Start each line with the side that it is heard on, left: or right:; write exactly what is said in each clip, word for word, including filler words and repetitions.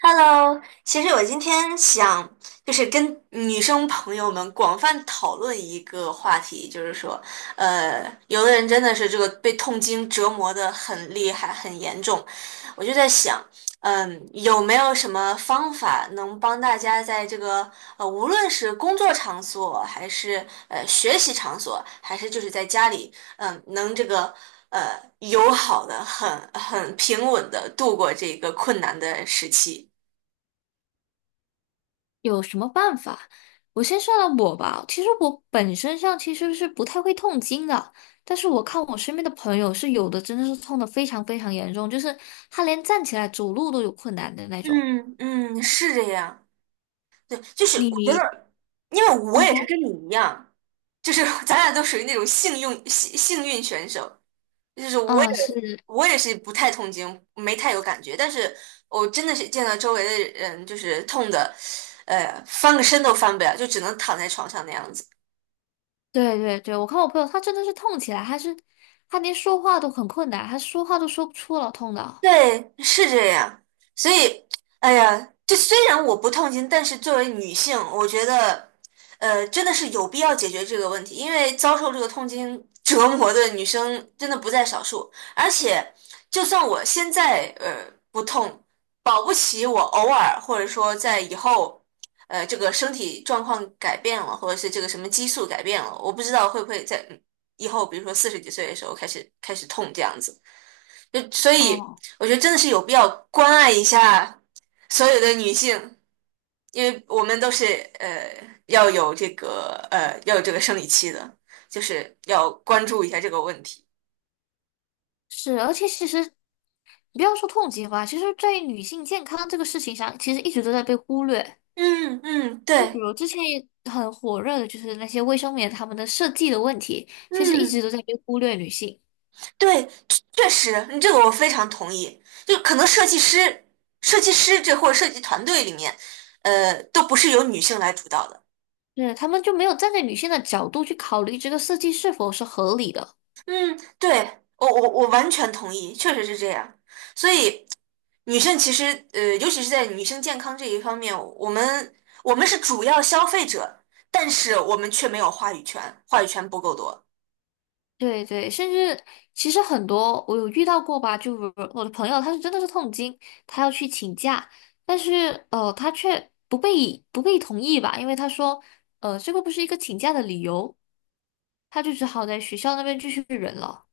right: Hello,其实我今天想就是跟女生朋友们广泛讨论一个话题，就是说，呃，有的人真的是这个被痛经折磨的很厉害、很严重，我就在想，嗯，有没有什么方法能帮大家在这个呃，无论是工作场所，还是呃学习场所，还是就是在家里，嗯，能这个。呃，友好的，很很平稳的度过这个困难的时期。
left: 有什么办法？我先说了我吧，其实我本身上其实是不太会痛经的，但是我看我身边的朋友是有的真的是痛的非常非常严重，就是他连站起来走路都有困难的那种。
right: 嗯嗯，是这样。对，就是我觉
left: 你，
right: 得，因为我
left: 嗯
right: 也是
left: 哼，
right: 跟你一样，就是 咱俩都属于那种幸运幸幸运选手，就是我也
left: 啊，是，
right: 我也是不太痛经，没太有感觉，但是我真的是见到周围的人就是痛的，呃，翻个身都翻不了，就只能躺在床上那样子。
left: 对对对，我看我朋友他真的是痛起来，他是他连说话都很困难，他说话都说不出了，痛的。
right: 对，是这样。所以，哎呀，就虽然我不痛经，但是作为女性，我觉得，呃，真的是有必要解决这个问题，因为遭受这个痛经折磨的女生真的不在少数。而且，就算我现在呃不痛，保不齐我偶尔或者说在以后，呃，这个身体状况改变了，或者是这个什么激素改变了，我不知道会不会在以后，比如说四十几岁的时候开始开始痛这样子。就所以
left: 哦，
right: 我觉得真的是有必要关爱一下所有的女性，因为我们都是呃要有这个呃要有这个生理期的，就是要关注一下这个问题。
left: 是，而且其实你不要说痛经吧，其实在于女性健康这个事情上，其实一直都在被忽略。
right: 嗯嗯，
left: 就比
right: 对，
left: 如之前也很火热的，就是那些卫生棉他们的设计的问题，其实一直
right: 嗯
left: 都在被忽略女性，
right: 对，确实，你这个我非常同意。就可能设计师、设计师这或者设计团队里面，呃，都不是由女性来主导的。
left: 对，他们就没有站在女性的角度去考虑这个设计是否是合理的。
right: 嗯，对，我我我完全同意，确实是这样。所以，女生其实呃，尤其是在女生健康这一方面，我们我们是主要消费者，但是我们却没有话语权，话语权不够多，
left: 对对，甚至其实很多我有遇到过吧，就比如我的朋友，他是真的是痛经，他要去请假，但是呃，他却不被不被同意吧，因为他说呃，这个不是一个请假的理由，他就只好在学校那边继续忍了。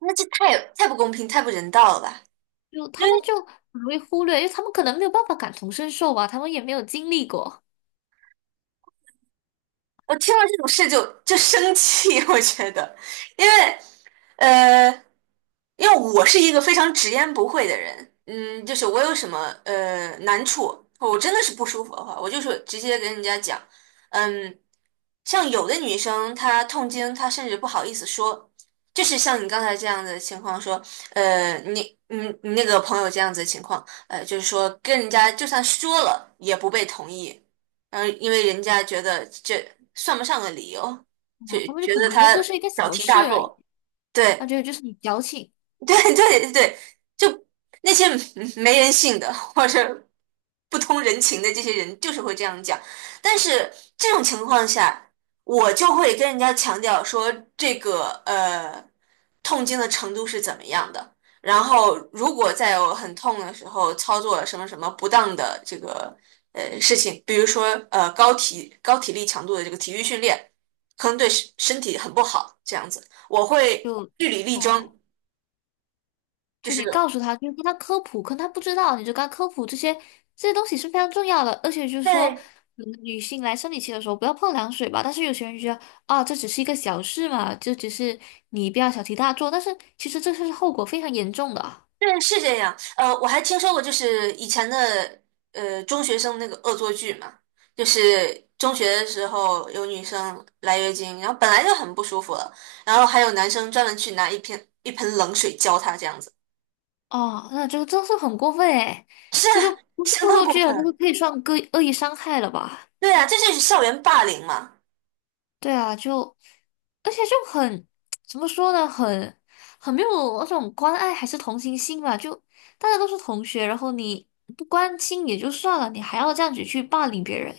right: 那这太太不公平，太不人道了吧？
left: 就他们就很容易忽略，因为他们可能没有办法感同身受吧，他们也没有经历过，
right: 我听了这种事就就生气，我觉得，因为呃，因为我是一个非常直言不讳的人，嗯，就是我有什么呃难处，我真的是不舒服的话，我就是直接跟人家讲，嗯。像有的女生她痛经，她甚至不好意思说，就是像你刚才这样的情况说，呃，你你你那个朋友这样子的情况，呃，就是说跟人家就算说了也不被同意，嗯、因为人家觉得这算不上个理由，就
left: 哦，他们就
right: 觉
left: 可
right: 得
left: 能觉得
right: 他
left: 这是一个
right: 小
left: 小
right: 题大
left: 事而已，
right: 做，
left: 他
right: 对。
left: 觉得就是你矫情，
right: 对对对，就那些没人性的或者不通人情的这些人，就是会这样讲。但是这种情况下，我就会跟人家强调说，这个呃痛经的程度是怎么样的。然后，如果在有很痛的时候操作了什么什么不当的这个呃事情，比如说呃高体高体力强度的这个体育训练，可能对身身体很不好，这样子，我会
left: 就，
right: 据理力争。
left: 哦、
right: 就
left: 就
right: 是。
left: 你告诉他，就跟他科普，可能他不知道，你就跟他科普这些这些东西是非常重要的，而且就是说，
right: 对
left: 嗯女性来生理期的时候不要碰凉水吧，但是有些人觉得，啊，这只是一个小事嘛，就只是你不要小题大做，但是其实这是后果非常严重的。
right: 对，是这样。呃，我还听说过，就是以前的呃中学生那个恶作剧嘛，就是中学的时候有女生来月经，然后本来就很不舒服了，然后还有男生专门去拿一瓶一盆冷水浇她，这样子，
left: 哦，那这个真是很过分哎！
right: 是
left: 这
right: 啊
left: 个不是
right: 相
left: 恶
right: 当
left: 作
right: 过
left: 剧啊，这个
right: 分。
left: 可以算恶意恶意伤害了吧？
right: 对啊，这就是校园霸凌嘛。
left: 对啊，就而且就很 怎么说呢，很很没有那种关爱还是同情心吧？就大家都是同学，然后你不关心也就算了，你还要这样子去霸凌别人，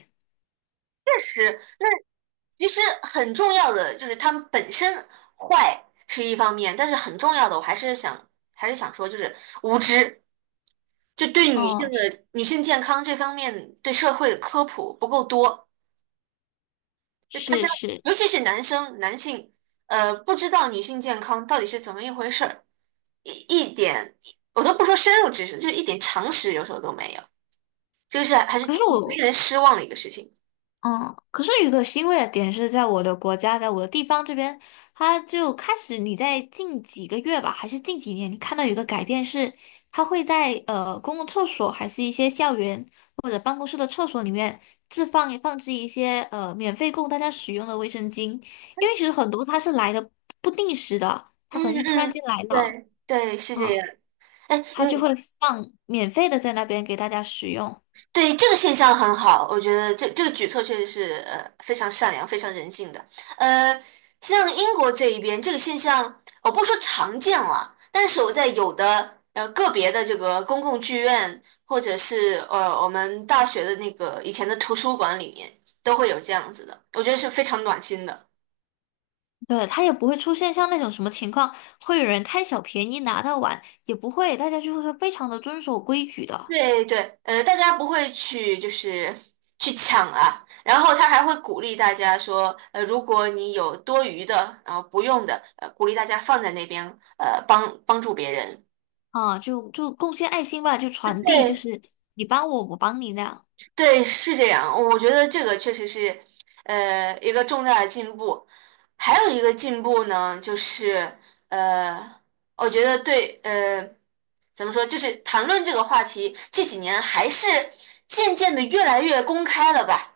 right: 确实，那其实很重要的就是他们本身坏是一方面，但是很重要的我还是想还是想说，就是无知。就对女性
left: 嗯，
right: 的女性健康这方面对社会的科普不够多，就大家
left: 是是是，
right: 尤其是男生男性，呃，不知道女性健康到底是怎么一回事儿，一一点我都不说深入知识，就是一点常识有时候都没有，这个是还是
left: 可是
right: 挺令
left: 我。
right: 人失望的一个事情。
left: 嗯，可是有个欣慰的点是在我的国家，在我的地方这边，它就开始你在近几个月吧，还是近几年，你看到有一个改变是，它会在呃公共厕所，还是一些校园或者办公室的厕所里面置放放置一些呃免费供大家使用的卫生巾，因为其实很多它是来的不定时的，它
right: 嗯
left: 可能就突然
right: 嗯，
left: 间来了，
right: 对对，是这
left: 啊、
right: 样。哎，
left: 它就
right: 嗯。
left: 会放免费的在那边给大家使用。
right: 对，这个现象很好，我觉得这这个举措确实是呃非常善良、非常人性的。呃，像英国这一边这个现象，我不说常见了，但是我在有的呃个别的这个公共剧院，或者是呃我们大学的那个以前的图书馆里面，都会有这样子的，我觉得是非常暖心的。
left: 对，他也不会出现像那种什么情况，会有人贪小便宜拿到碗，也不会，大家就会非常的遵守规矩的
right: 对对，呃，大家不会去就是去抢啊，然后他还会鼓励大家说，呃，如果你有多余的，然后不用的，呃，鼓励大家放在那边，呃，帮帮助别人。
left: 啊，就就贡献爱心吧，就传递，就
right: 对
left: 是你帮我，我帮你那样，
right: 对，是这样，我觉得这个确实是，呃，一个重大的进步。还有一个进步呢，就是呃，我觉得对，呃，怎么说，就是谈论这个话题这几年还是渐渐的越来越公开了吧。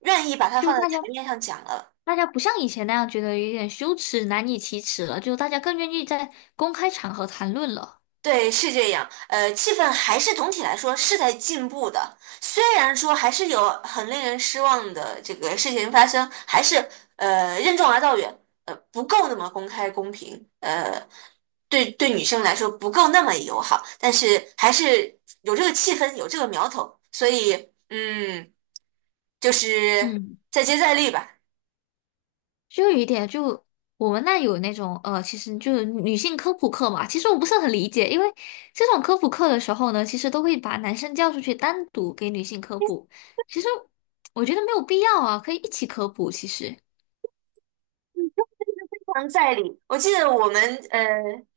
right: 愿意把它
left: 就
right: 放在
left: 大
right: 台
left: 家
right: 面上讲了。
left: 大家不像以前那样觉得有点羞耻、难以启齿了，就大家更愿意在公开场合谈论了。
right: 对，是这样。呃，气氛还是总体来说是在进步的，虽然说还是有很令人失望的这个事情发生，还是呃任重而道远，呃不够那么公开公平，呃对对女生来说不够那么友好，但是还是有这个气氛，有这个苗头，所以嗯，就是
left: 嗯。
right: 再接再厉吧。
left: 就有一点，就我们那有那种呃，其实就是女性科普课嘛。其实我不是很理解，因为这种科普课的时候呢，其实都会把男生叫出去单独给女性科普。其实我觉得没有必要啊，可以一起科普。其实，
right: 常在理。我记得我们呃，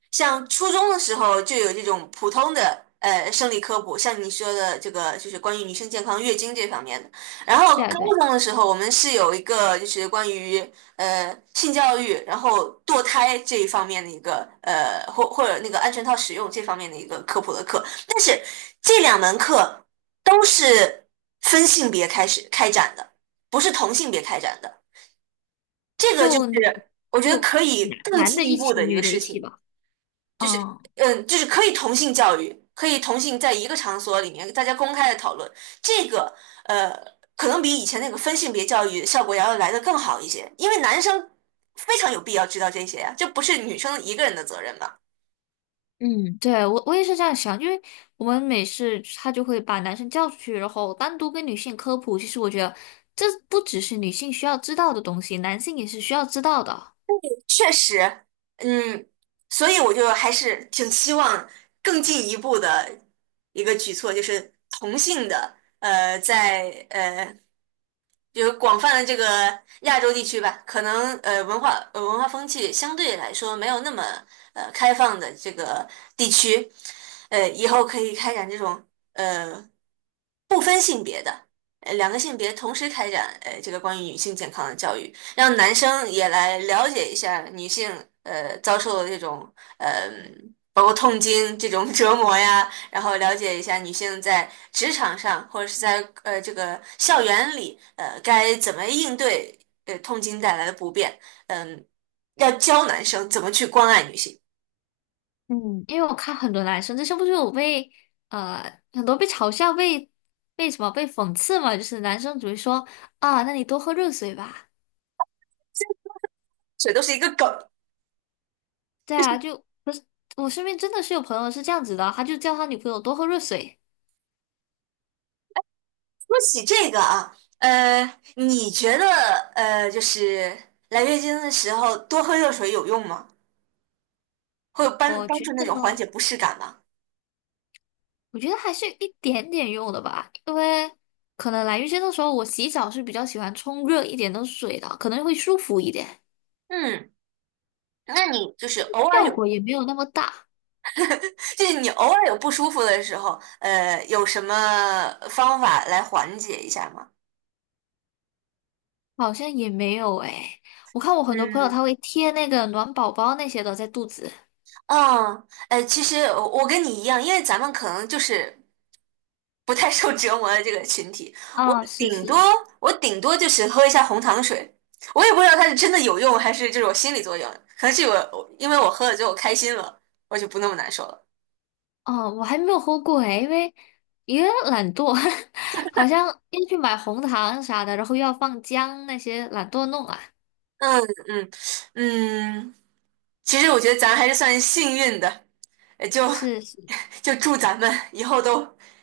right: 像初中的时候就有这种普通的呃生理科普，像你说的这个就是关于女性健康、月经这方面的。然后
left: 对啊
right: 高
left: 对，
right: 中的时候，我们是有一个就是关于呃性教育，然后堕胎这一方面的一个呃或或者那个安全套使用这方面的一个科普的课。但是这两门课都是分性别开始开展的，不是同性别开展的。这个就
left: 就男
right: 是我觉得
left: 就
right: 可以
left: 男
right: 更
left: 男
right: 进
left: 的
right: 一
left: 一
right: 步
left: 起，
right: 的一个
left: 女的一
right: 事
left: 起
right: 情，
left: 吧。
right: 就是
left: 嗯
right: 嗯，就是可以同性教育，可以同性在一个场所里面大家公开的讨论，这个呃，可能比以前那个分性别教育效果要来的更好一些，因为男生非常有必要知道这些呀，这不是女生一个人的责任吧？
left: 嗯，对，我我也是这样想，因为我们每次他就会把男生叫出去，然后单独跟女性科普。其实我觉得这不只是女性需要知道的东西，男性也是需要知道的。
right: 确实，嗯，所以我就还是挺期望更进一步的一个举措，就是同性的，呃，在呃，就是广泛的这个亚洲地区吧，可能呃文化呃文化风气相对来说没有那么呃开放的这个地区，呃，以后可以开展这种呃不分性别的，呃两个性别同时开展呃这个关于女性健康的教育。让男生也来了解一下女性呃遭受的这种呃包括痛经这种 折磨呀，然后了解一下女性在职场上或者是在呃这个校园里呃该怎么应对呃痛经带来的不便，嗯、要教男生怎么去关爱女性，
left: 嗯，因为我看很多男生，这是不是有被呃很多被嘲笑、被被什么被讽刺嘛？就是男生只会说啊，那你多喝热水吧。
right: 这都是一个梗。
left: 对啊，就不是我身边真的是有朋友是这样子的，他就叫他女朋友多喝热水。
right: 说起这个啊，呃，你觉得呃就是来月经的时候多喝热水有用吗？会有帮
left: 我
right: 帮
left: 觉
right: 助那
left: 得，
right: 种缓解不适感吗？
left: 我觉得还是有一点点用的吧，因为可能来月经的时候，我洗澡是比较喜欢冲热一点的水的，可能会舒服一点，
right: 嗯，那你就是偶尔
left: 效
right: 有，
left: 果也没有那么大。
right: 就是你偶尔有不舒服的时候，呃，有什么方法来缓解一下吗？
left: 好像也没有诶，我看我很多朋友
right: 嗯
left: 他会贴那个暖宝宝那些的在肚子。
right: 嗯，呃，其实我我跟你一样，因为咱们可能就是不太受折磨的这个群体，我
left: 啊，是
right: 顶多
left: 是，
right: 我顶多就是喝一下红糖水，我也不知道它是真的有用还是这种心理作用，可能是我因为我喝了之后开心了，我就不那么难受了。
left: 哦，我还没有喝过诶，因为也懒惰，好像要去买红糖啥的，然后又要放姜那些，懒惰弄啊。
right: 嗯嗯嗯，其实我觉得咱还是算幸运的，呃就
left: 是是，
right: 就祝咱们以后都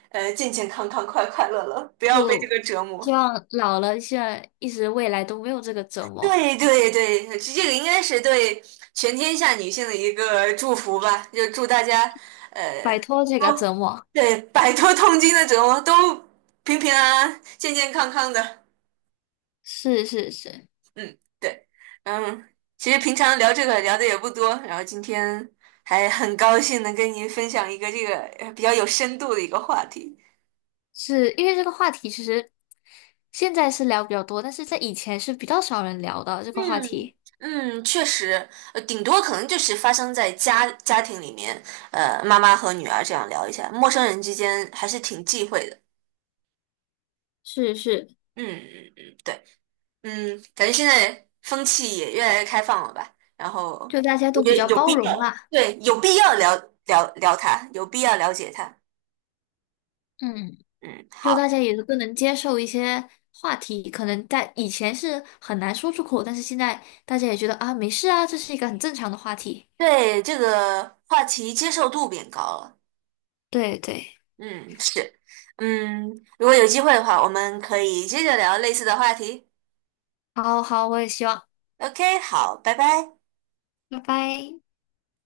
right: 呃健健康康、快快乐乐，不要被这
left: 就
right: 个折磨。
left: 希望老了现在一直未来都没有这个折磨，
right: 对对对，这这个应该是对全天下女性的一个祝福吧，就祝大家
left: 摆
right: 呃
left: 脱这个
right: 都
left: 折磨。
right: 对摆脱痛经的折磨，都平平安安、健健康康的。
left: 是是是，
right: 嗯，对，嗯，其实平常聊这个聊的也不多，然后今天还很高兴能跟您分享一个这个呃比较有深度的一个话题。
left: 是因为这个话题其实现在是聊比较多，但是在以前是比较少人聊的这个话
right: 嗯
left: 题。
right: 嗯，确实，呃，顶多可能就是发生在家家庭里面，呃，妈妈和女儿这样聊一下，陌生人之间还是挺忌讳的。
left: 是是，
right: 嗯嗯嗯，对，嗯，感觉现在风气也越来越开放了吧？然后
left: 就大家
right: 我
left: 都
right: 觉
left: 比
right: 得
left: 较
right: 有
left: 包
right: 必
left: 容
right: 要，
left: 啦，
right: 对，有必要了了聊它，有必要了解它。
left: 嗯，
right: 嗯，
left: 就大
right: 好，
left: 家也都更能接受一些话题，可能在以前是很难说出口，但是现在大家也觉得啊，没事啊，这是一个很正常的话题。
right: 对这个话题接受度变高了。
left: 对对，
right: 嗯，是，嗯，如果有机会的话，我们可以接着聊类似的话题。
left: 好好，我也希望，
right: OK,好，拜拜。
left: 拜拜。